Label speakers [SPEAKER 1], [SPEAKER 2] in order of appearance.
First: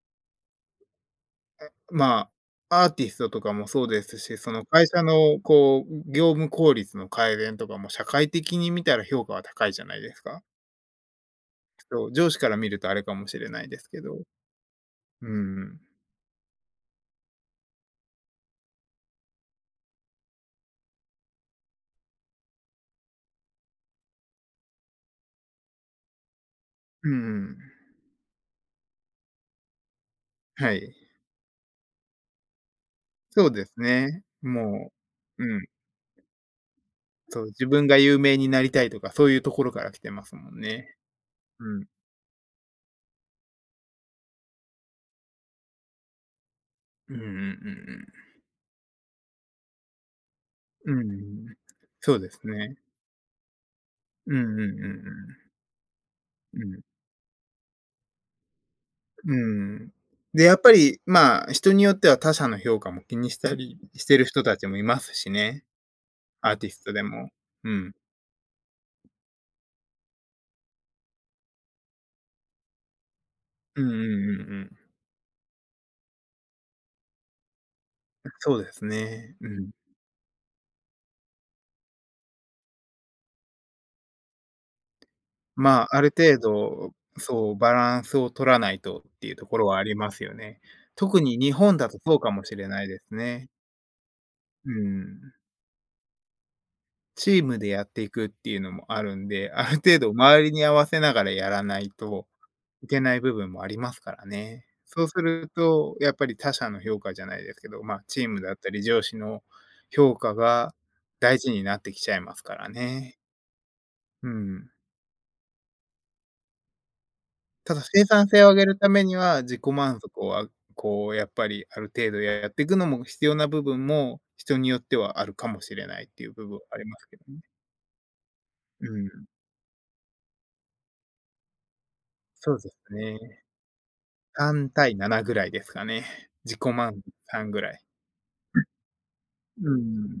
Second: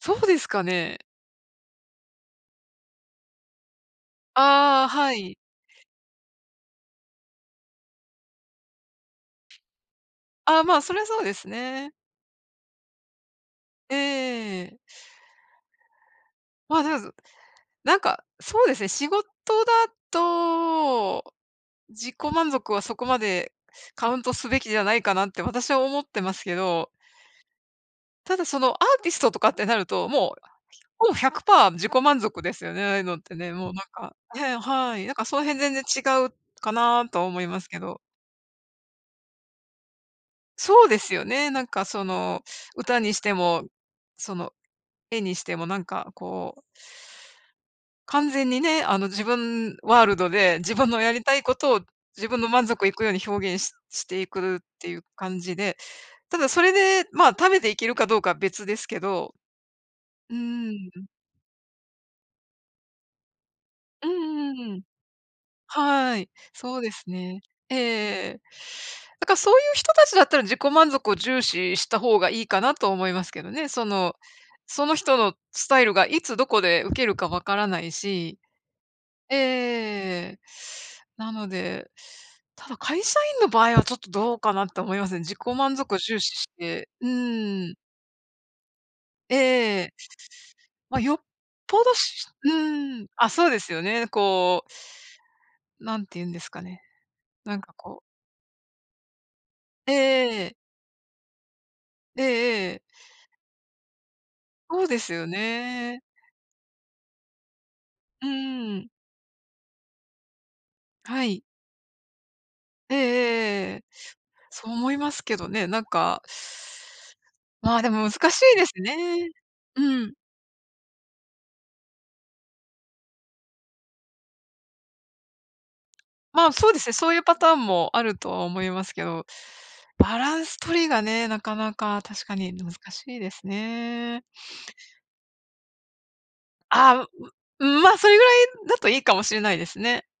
[SPEAKER 1] そうですかね？
[SPEAKER 2] え、まあ、アーティストとかもそうですし、その、
[SPEAKER 1] あ
[SPEAKER 2] 会
[SPEAKER 1] あ、
[SPEAKER 2] 社
[SPEAKER 1] はい。
[SPEAKER 2] のこう、う業務効率の改善とかも、社会的に見たら評価は高いじゃないですか？
[SPEAKER 1] ああ、まあ、そりゃそうですね。
[SPEAKER 2] そう、上司から見ると、あれかもしれないです
[SPEAKER 1] えええ
[SPEAKER 2] けど、う
[SPEAKER 1] えええええ。
[SPEAKER 2] ーん、うん。
[SPEAKER 1] ま、でず、何か、そうですね。仕事だと自己満足はそこまでカウントすべきじゃないかなって、私は思ってますけど
[SPEAKER 2] うん、うーん。
[SPEAKER 1] ただ、その、アーティストとかってなると、もう、
[SPEAKER 2] はい。
[SPEAKER 1] ほぼ100%自己満足ですよね、ああいうのって
[SPEAKER 2] そう
[SPEAKER 1] ね、
[SPEAKER 2] で
[SPEAKER 1] もう
[SPEAKER 2] す
[SPEAKER 1] 何か
[SPEAKER 2] ね、
[SPEAKER 1] ええ、
[SPEAKER 2] も
[SPEAKER 1] はい、何か、その
[SPEAKER 2] う、う
[SPEAKER 1] 辺、
[SPEAKER 2] ん。
[SPEAKER 1] 全然違うかなとは思
[SPEAKER 2] そう、
[SPEAKER 1] いま
[SPEAKER 2] 自
[SPEAKER 1] すけ
[SPEAKER 2] 分が
[SPEAKER 1] ど。
[SPEAKER 2] 有名になりたいとか、そういうところから来てますもん
[SPEAKER 1] そう
[SPEAKER 2] ね、
[SPEAKER 1] ですよね、何
[SPEAKER 2] う
[SPEAKER 1] か、
[SPEAKER 2] ん。
[SPEAKER 1] その歌にしても、その、絵にしても、何か、こう
[SPEAKER 2] うんうんうんうん。
[SPEAKER 1] 完全にね、あの、自分ワールドで、自分
[SPEAKER 2] う
[SPEAKER 1] のやりたい
[SPEAKER 2] ん、
[SPEAKER 1] 事を、
[SPEAKER 2] そう
[SPEAKER 1] 自
[SPEAKER 2] で
[SPEAKER 1] 分
[SPEAKER 2] す
[SPEAKER 1] の満
[SPEAKER 2] ね。
[SPEAKER 1] 足行くように、表現しして行
[SPEAKER 2] うん
[SPEAKER 1] く
[SPEAKER 2] う
[SPEAKER 1] っ
[SPEAKER 2] んうん
[SPEAKER 1] ていう
[SPEAKER 2] う
[SPEAKER 1] 感
[SPEAKER 2] ん。
[SPEAKER 1] じで、ただ、そ
[SPEAKER 2] う
[SPEAKER 1] れ
[SPEAKER 2] ん。
[SPEAKER 1] で、まあ、食べて行けるか、どうかは、別ですけど、
[SPEAKER 2] うん、
[SPEAKER 1] うー
[SPEAKER 2] で、やっ
[SPEAKER 1] ん、
[SPEAKER 2] ぱ
[SPEAKER 1] う
[SPEAKER 2] り、
[SPEAKER 1] ん。
[SPEAKER 2] ま、人によっては他者の評価も気にしたりし
[SPEAKER 1] うん
[SPEAKER 2] てる人
[SPEAKER 1] うんう
[SPEAKER 2] 達
[SPEAKER 1] んう
[SPEAKER 2] も
[SPEAKER 1] ん。
[SPEAKER 2] いますしね、
[SPEAKER 1] はい、
[SPEAKER 2] アーティ
[SPEAKER 1] そう
[SPEAKER 2] ス
[SPEAKER 1] で
[SPEAKER 2] トで
[SPEAKER 1] す
[SPEAKER 2] も。
[SPEAKER 1] ね。
[SPEAKER 2] う
[SPEAKER 1] えええ
[SPEAKER 2] ん。
[SPEAKER 1] えええ、だか、そういう人達だったら、自己満足を重視した方が、良いかなと思いますけどね、
[SPEAKER 2] う
[SPEAKER 1] そ
[SPEAKER 2] んうん
[SPEAKER 1] の、
[SPEAKER 2] うんうん。
[SPEAKER 1] その人のスタイルがいつどこで受けるか分からない
[SPEAKER 2] う
[SPEAKER 1] し。
[SPEAKER 2] そうです
[SPEAKER 1] え
[SPEAKER 2] ね、
[SPEAKER 1] ええええ
[SPEAKER 2] うん。
[SPEAKER 1] えええええ。なので、ただ、会社員の場合は、ちょっとどうかなと思いますね、自己満
[SPEAKER 2] ま、
[SPEAKER 1] 足を
[SPEAKER 2] ある
[SPEAKER 1] 重視
[SPEAKER 2] 程
[SPEAKER 1] して
[SPEAKER 2] 度、
[SPEAKER 1] う
[SPEAKER 2] そう、
[SPEAKER 1] ー
[SPEAKER 2] バ
[SPEAKER 1] ん。
[SPEAKER 2] ランスを取らないとっていう
[SPEAKER 1] えええ
[SPEAKER 2] ところは
[SPEAKER 1] ええ
[SPEAKER 2] あ
[SPEAKER 1] え。
[SPEAKER 2] りますよね。
[SPEAKER 1] まあ、よっ
[SPEAKER 2] 特に、日本
[SPEAKER 1] ぽ
[SPEAKER 2] だ
[SPEAKER 1] どし
[SPEAKER 2] とそう
[SPEAKER 1] し
[SPEAKER 2] かもしれないで
[SPEAKER 1] うん、
[SPEAKER 2] す
[SPEAKER 1] あ、そ
[SPEAKER 2] ね。
[SPEAKER 1] うですよね、こう
[SPEAKER 2] うーん。
[SPEAKER 1] 何て言うんですかね、
[SPEAKER 2] チーム
[SPEAKER 1] 何
[SPEAKER 2] で
[SPEAKER 1] か、
[SPEAKER 2] やっ
[SPEAKER 1] こう
[SPEAKER 2] て行くっていうのもあるんで、ある
[SPEAKER 1] ええ
[SPEAKER 2] 程度、周
[SPEAKER 1] え
[SPEAKER 2] り
[SPEAKER 1] え。
[SPEAKER 2] に合わせながらやらない
[SPEAKER 1] え
[SPEAKER 2] と
[SPEAKER 1] えええ。
[SPEAKER 2] いけない部分もありますからね。
[SPEAKER 1] ほうで
[SPEAKER 2] そう
[SPEAKER 1] す
[SPEAKER 2] す
[SPEAKER 1] よ
[SPEAKER 2] ると、
[SPEAKER 1] ね。
[SPEAKER 2] やっぱり、他者の評価じゃないですけど、ま、チ
[SPEAKER 1] う
[SPEAKER 2] ームだった
[SPEAKER 1] ー
[SPEAKER 2] り
[SPEAKER 1] ん。
[SPEAKER 2] 上司の評価が
[SPEAKER 1] は
[SPEAKER 2] 大
[SPEAKER 1] い。
[SPEAKER 2] 事になって来ちゃいますから
[SPEAKER 1] えええ
[SPEAKER 2] ね。
[SPEAKER 1] えええ、
[SPEAKER 2] うー
[SPEAKER 1] そ
[SPEAKER 2] ん。
[SPEAKER 1] う思いますけどね、何か
[SPEAKER 2] た
[SPEAKER 1] まあ、
[SPEAKER 2] だ、
[SPEAKER 1] で
[SPEAKER 2] 生
[SPEAKER 1] も、
[SPEAKER 2] 産
[SPEAKER 1] 難し
[SPEAKER 2] 性を上
[SPEAKER 1] いで
[SPEAKER 2] げ
[SPEAKER 1] す
[SPEAKER 2] る為に
[SPEAKER 1] ね、
[SPEAKER 2] は、自己
[SPEAKER 1] う
[SPEAKER 2] 満
[SPEAKER 1] ん。
[SPEAKER 2] 足をあこうやっぱり、ある程度ややってくのも、必要な部分も、人によってはあるかもしれないっていう部
[SPEAKER 1] ま、
[SPEAKER 2] 分
[SPEAKER 1] そう
[SPEAKER 2] あ
[SPEAKER 1] で
[SPEAKER 2] り
[SPEAKER 1] すね、
[SPEAKER 2] ます
[SPEAKER 1] そう
[SPEAKER 2] け
[SPEAKER 1] 言う
[SPEAKER 2] ど
[SPEAKER 1] パ
[SPEAKER 2] ね。
[SPEAKER 1] ターンも、あるとは思います
[SPEAKER 2] う
[SPEAKER 1] けど、
[SPEAKER 2] ん。
[SPEAKER 1] バランス取りがね、中々、確かに、
[SPEAKER 2] そう
[SPEAKER 1] ぬ
[SPEAKER 2] で
[SPEAKER 1] 難
[SPEAKER 2] す
[SPEAKER 1] し
[SPEAKER 2] ね、
[SPEAKER 1] いですね。
[SPEAKER 2] 3:7ぐらいですかね、自己
[SPEAKER 1] あ
[SPEAKER 2] 満
[SPEAKER 1] あ、う
[SPEAKER 2] 3ぐ
[SPEAKER 1] う
[SPEAKER 2] らい。は
[SPEAKER 1] ん、
[SPEAKER 2] い。
[SPEAKER 1] まあ、それぐらいだと、良いかもしれないで
[SPEAKER 2] う
[SPEAKER 1] すね。
[SPEAKER 2] ーん。